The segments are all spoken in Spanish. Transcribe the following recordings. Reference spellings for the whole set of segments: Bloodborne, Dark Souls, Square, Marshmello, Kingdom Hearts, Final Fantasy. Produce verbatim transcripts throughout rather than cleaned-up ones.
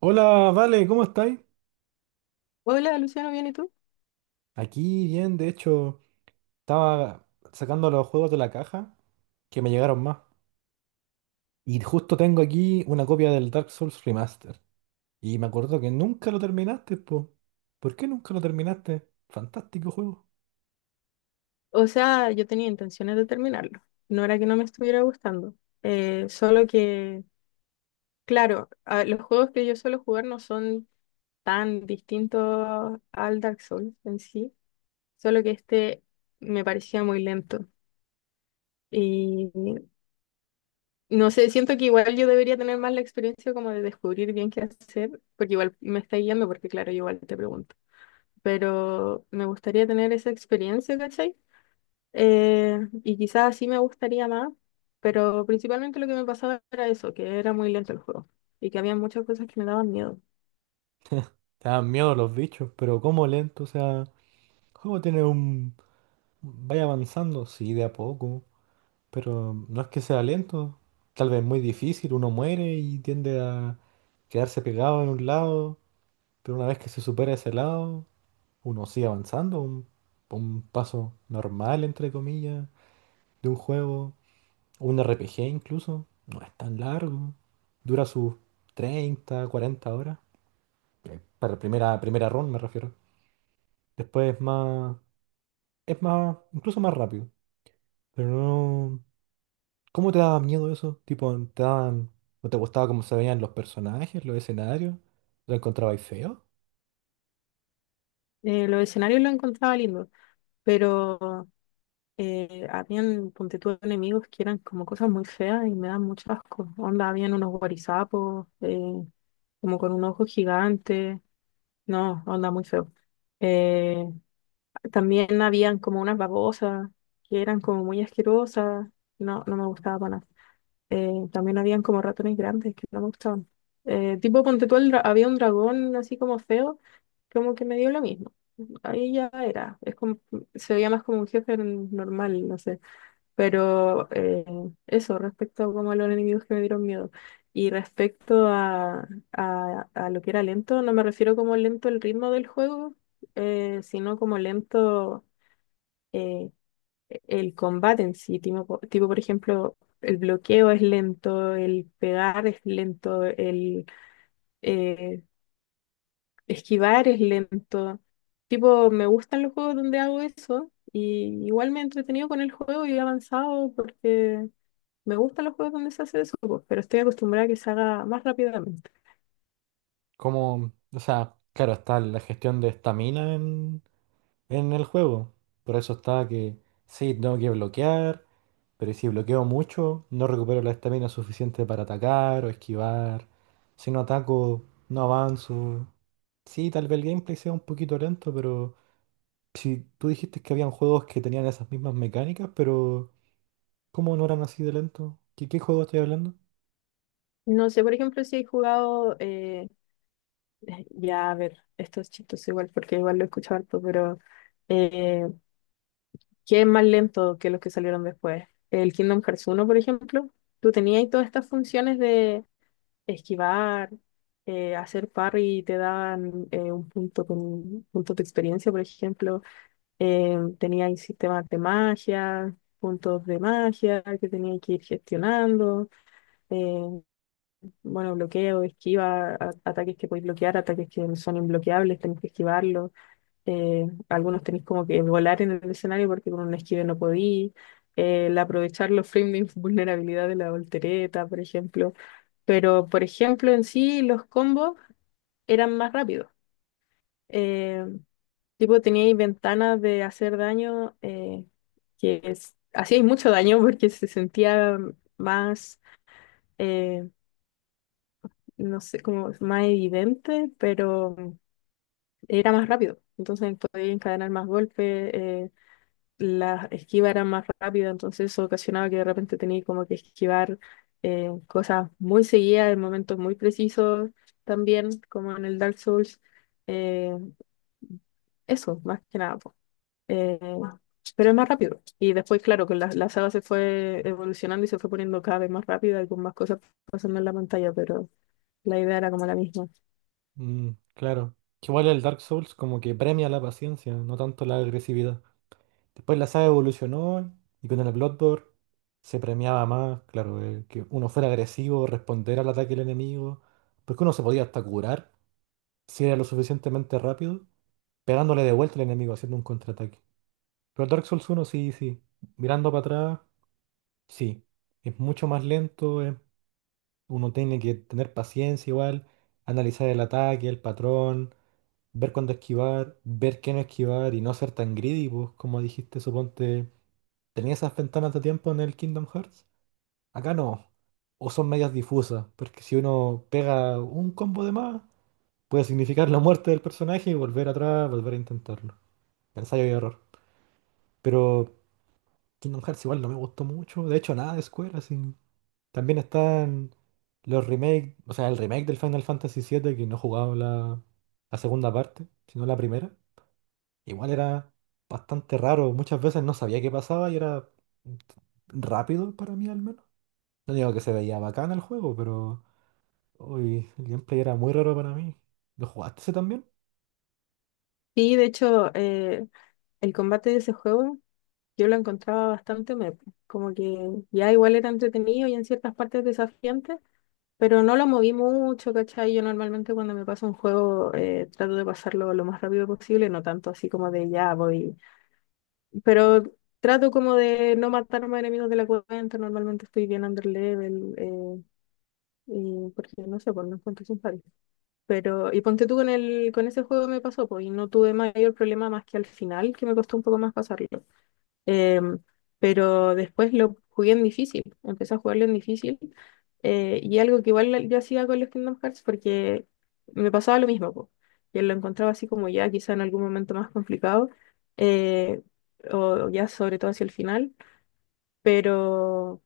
Hola, Vale, ¿cómo estáis? Hola, Luciano, ¿bien y tú? Aquí bien, de hecho, estaba sacando los juegos de la caja que me llegaron más. Y justo tengo aquí una copia del Dark Souls Remaster. Y me acuerdo que nunca lo terminaste, po. ¿Por qué nunca lo terminaste? Fantástico juego. O sea, yo tenía intenciones de terminarlo. No era que no me estuviera gustando. Eh, solo que, claro, a- los juegos que yo suelo jugar no son tan distintos al Dark Souls en sí. Solo que este me parecía muy lento. Y no sé, siento que igual yo debería tener más la experiencia como de descubrir bien qué hacer, porque igual me está guiando, porque claro, yo igual te pregunto. Pero me gustaría tener esa experiencia, ¿cachai? Eh, y quizás sí me gustaría más, pero principalmente lo que me pasaba era eso, que era muy lento el juego y que había muchas cosas que me daban miedo. Te dan miedo los bichos, pero como lento, o sea, el juego tiene un... Vaya avanzando, sí, de a poco, pero no es que sea lento. Tal vez muy difícil, uno muere y tiende a quedarse pegado en un lado. Pero una vez que se supera ese lado, uno sigue avanzando, un, un paso normal, entre comillas, de un juego, o un RPG incluso, no es tan largo, dura sus treinta cuarenta horas, eh, para primera, primera run me refiero. Después es más, es más, incluso más rápido, pero no... ¿Cómo te daba miedo eso? Tipo, ¿te daban, no te gustaba cómo se veían los personajes, los escenarios? ¿Lo encontrabais feo? Eh, los escenarios los encontraba lindos, pero eh, habían, ponte tú, enemigos que eran como cosas muy feas y me dan mucho asco. Onda, habían unos guarizapos, eh, como con un ojo gigante. No, onda, muy feo. Eh, También habían como unas babosas que eran como muy asquerosas. No, no me gustaba para nada. Eh, también habían como ratones grandes que no me gustaban. Eh, tipo, ponte tú, el dra- había un dragón así como feo, como que me dio lo mismo. Ahí ya era, es como, se veía más como un jefe n- normal, no sé. Pero eh, eso, respecto a como a los enemigos que me dieron miedo. Y respecto a, a, a lo que era lento, no me refiero como lento el ritmo del juego, eh, sino como lento eh, el combate en sí, tipo, tipo, por ejemplo, el bloqueo es lento, el pegar es lento, el eh, esquivar es lento. Tipo, me gustan los juegos donde hago eso y igual me he entretenido con el juego y he avanzado porque me gustan los juegos donde se hace eso, po, pero estoy acostumbrada a que se haga más rápidamente. Como, o sea, claro, está la gestión de estamina en, en el juego. Por eso estaba que sí, tengo que bloquear, pero si bloqueo mucho, no recupero la estamina suficiente para atacar o esquivar. Si no ataco, no avanzo. Sí, tal vez el gameplay sea un poquito lento, pero si tú dijiste que habían juegos que tenían esas mismas mecánicas, pero ¿cómo no eran así de lento? ¿Qué, qué juego estoy hablando? No sé, por ejemplo, si he jugado, eh, ya a ver, esto es chistoso igual porque igual lo he escuchado harto, pero... eh, que es más lento que los que salieron después. El Kingdom Hearts uno por ejemplo, tú tenías todas estas funciones de esquivar, eh, hacer parry y te daban eh, un punto con puntos de experiencia, por ejemplo. Eh, tenías sistemas de magia, puntos de magia que tenías que ir gestionando. eh, bueno, bloqueo, esquiva, a- ataques que podéis bloquear, ataques que son inbloqueables, tenés que esquivarlos eh, algunos tenéis como que volar en el escenario porque con un esquive no podí, el aprovechar los frames de inf- vulnerabilidad de la voltereta, por ejemplo. Pero, por ejemplo, en sí los combos eran más rápidos. Eh, Tipo, teníais ventanas de hacer daño eh, que es- hacíais mucho daño porque se sentía más, eh, no sé, como más evidente, pero era más rápido. Entonces podíais encadenar más golpes. Eh, las esquivas eran más rápidas, entonces eso ocasionaba que de repente tenía como que esquivar eh, cosas muy seguidas en momentos muy precisos también, como en el Dark Souls. Eh, Eso, más que nada. Po. Eh, pero es más rápido. Y después, claro, que la, la saga se fue evolucionando y se fue poniendo cada vez más rápida y con más cosas pasando en la pantalla, pero la idea era como la misma. Mm, claro. Que igual el Dark Souls como que premia la paciencia, no tanto la agresividad. Después la saga evolucionó y con el Bloodborne se premiaba más, claro, eh, que uno fuera agresivo, responder al ataque del enemigo, porque uno se podía hasta curar si era lo suficientemente rápido, pegándole de vuelta al enemigo, haciendo un contraataque. Pero el Dark Souls uno sí, sí, mirando para atrás, sí, es mucho más lento, eh, uno tiene que tener paciencia igual, analizar el ataque, el patrón, ver cuándo esquivar, ver qué no esquivar y no ser tan greedy, pues como dijiste, suponte. ¿Tenía esas ventanas de tiempo en el Kingdom Hearts? Acá no. O son medias difusas, porque si uno pega un combo de más, puede significar la muerte del personaje y volver atrás, volver a intentarlo. Ensayo y error. Pero Kingdom Hearts igual no me gustó mucho. De hecho, nada de Square, así. También están los remakes, o sea, el remake del Final Fantasy siete que no jugaba la, la segunda parte, sino la primera. Igual era bastante raro. Muchas veces no sabía qué pasaba y era rápido para mí al menos. No digo que se veía bacán el juego, pero uy, el gameplay era muy raro para mí. ¿Lo jugaste ese también? Sí, de hecho, eh, el combate de ese juego. Yo lo encontraba bastante mepo, como que ya igual era entretenido y en ciertas partes desafiante, pero no lo moví mucho, ¿cachai? Yo normalmente cuando me paso un juego eh, trato de pasarlo lo más rápido posible, no tanto así como de ya voy, pero trato como de no matarme a enemigos de la cuenta, normalmente estoy bien under level, eh, y porque no sé, pues no encuentro sin pares. Pero, y ponte tú con el, con ese juego me pasó, pues, y no tuve mayor problema más que al final, que me costó un poco más pasarlo. Em, pero después lo jugué en difícil, empecé a jugarlo en difícil. Eh, y algo que igual yo hacía con los Kingdom Hearts porque me pasaba lo mismo, po. Yo lo encontraba así como ya, quizá en algún momento más complicado, eh, o ya sobre todo hacia el final, pero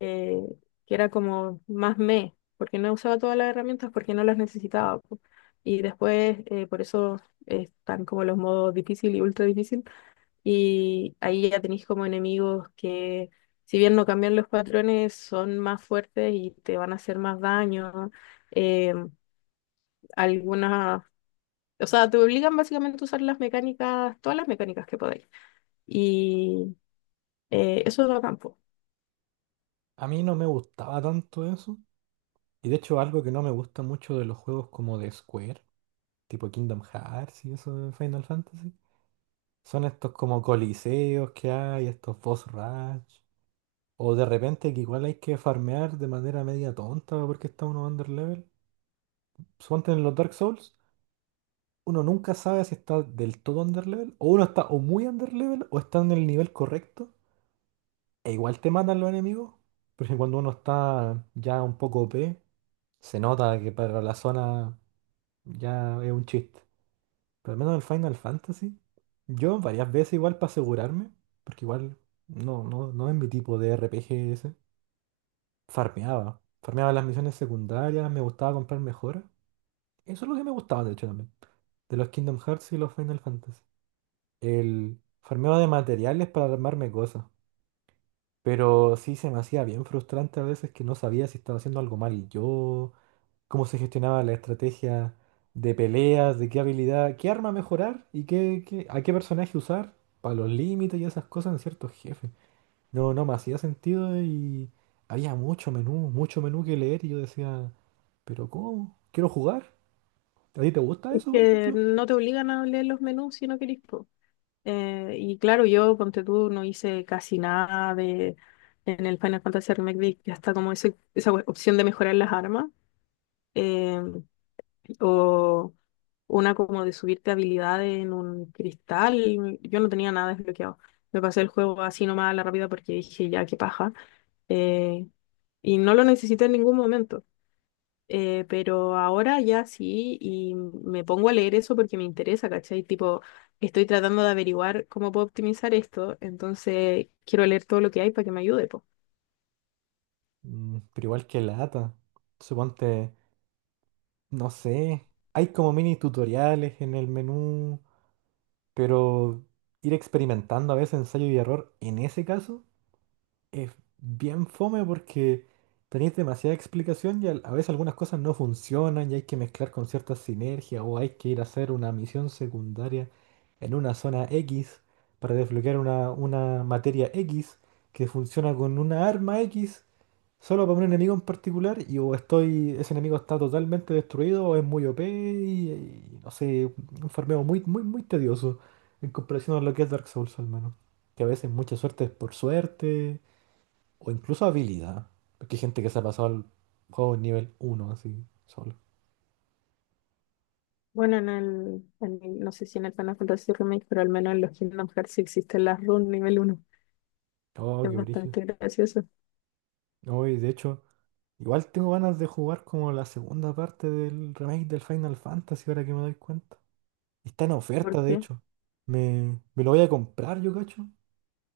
eh, que era como más me, porque no usaba todas las herramientas porque no las necesitaba, po. Y después, eh, por eso eh, están como los modos difícil y ultra difícil y ahí ya tenéis como enemigos que, si bien no cambian los patrones, son más fuertes y te van a hacer más daño. Eh, algunas, o sea, te obligan básicamente a usar las mecánicas, todas las mecánicas que podáis. Y eh, eso es lo campo. A mí no me gustaba tanto eso. Y de hecho, algo que no me gusta mucho de los juegos como de Square, tipo Kingdom Hearts y eso de Final Fantasy, son estos como coliseos que hay, estos boss rush. O de repente que igual hay que farmear de manera media tonta porque está uno underlevel. Suponte en los Dark Souls, uno nunca sabe si está del todo underlevel, o uno está o muy underlevel o está en el nivel correcto. E igual te matan los enemigos, porque cuando uno está ya un poco O P, se nota que para la zona ya es un chiste. Pero al menos en el Final Fantasy, yo varias veces igual para asegurarme, porque igual no, no, no es mi tipo de RPG ese, farmeaba. Farmeaba las misiones secundarias, me gustaba comprar mejoras. Eso es lo que me gustaba de hecho también, de los Kingdom Hearts y los Final Fantasy. El farmeo de materiales para armarme cosas. Pero sí se me hacía bien frustrante a veces que no sabía si estaba haciendo algo mal yo, cómo se gestionaba la estrategia de peleas, de qué habilidad, qué arma mejorar y qué, qué- a qué personaje usar para los límites y esas cosas en ciertos jefes. No, no me hacía sentido y había mucho menú, mucho menú que leer y yo decía, pero ¿cómo? ¿Quiero jugar? ¿A ti te gusta Es eso, por que ejemplo? no te obligan a leer los menús si no queréis. Po. Eh, y claro, yo, ponte tú, no hice casi nada de en el Final Fantasy Remake, de- ya está como ese- esa opción de mejorar las armas. eh, o una como de subirte habilidades en un cristal. Yo no tenía nada desbloqueado. Me pasé el juego así nomás a la rápida porque dije, ya, qué paja. Eh, y no lo necesité en ningún momento. Eh, pero ahora ya sí, y me pongo a leer eso porque me interesa, ¿cachai? Tipo, estoy tratando de averiguar cómo puedo optimizar esto, entonces quiero leer todo lo que hay para que me ayude, po. Mm, pero igual que lata. Suponte, no sé, hay como mini tutoriales en el menú. Pero ir experimentando a veces ensayo y error, en ese caso, es bien fome porque tenéis demasiada explicación y al- a veces algunas cosas no funcionan y hay que mezclar con ciertas sinergias o hay que ir a hacer una misión secundaria en una zona X para desbloquear una, una materia X que funciona con una arma X. Solo para un enemigo en particular y o estoy, ese enemigo está totalmente destruido o es muy O P y, y no sé, un farmeo muy, muy, muy tedioso en comparación a lo que es Dark Souls al menos. Que a veces mucha suerte es por suerte o incluso habilidad. Porque hay gente que se ha pasado al juego en nivel uno así, solo. Bueno, en el, en el- no sé si en el Final Fantasy Remake, pero al menos en los Kingdom Hearts sí existen las runes nivel uno. Oh, Es qué brígido. bastante gracioso. No, y de hecho, igual tengo ganas de jugar como la segunda parte del remake del Final Fantasy ahora que me doy cuenta. Está en oferta, de Porque, hecho. Me, me lo voy a comprar, yo cacho.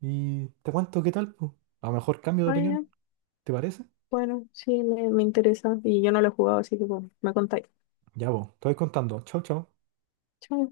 Y te cuento qué tal, pues. A lo mejor cambio de ah, opinión, ya, ¿te parece? bueno, sí, me, me interesa. Y yo no lo he jugado, así que bueno, me contáis. Ya, vos, te voy contando. Chau, chau. Chao.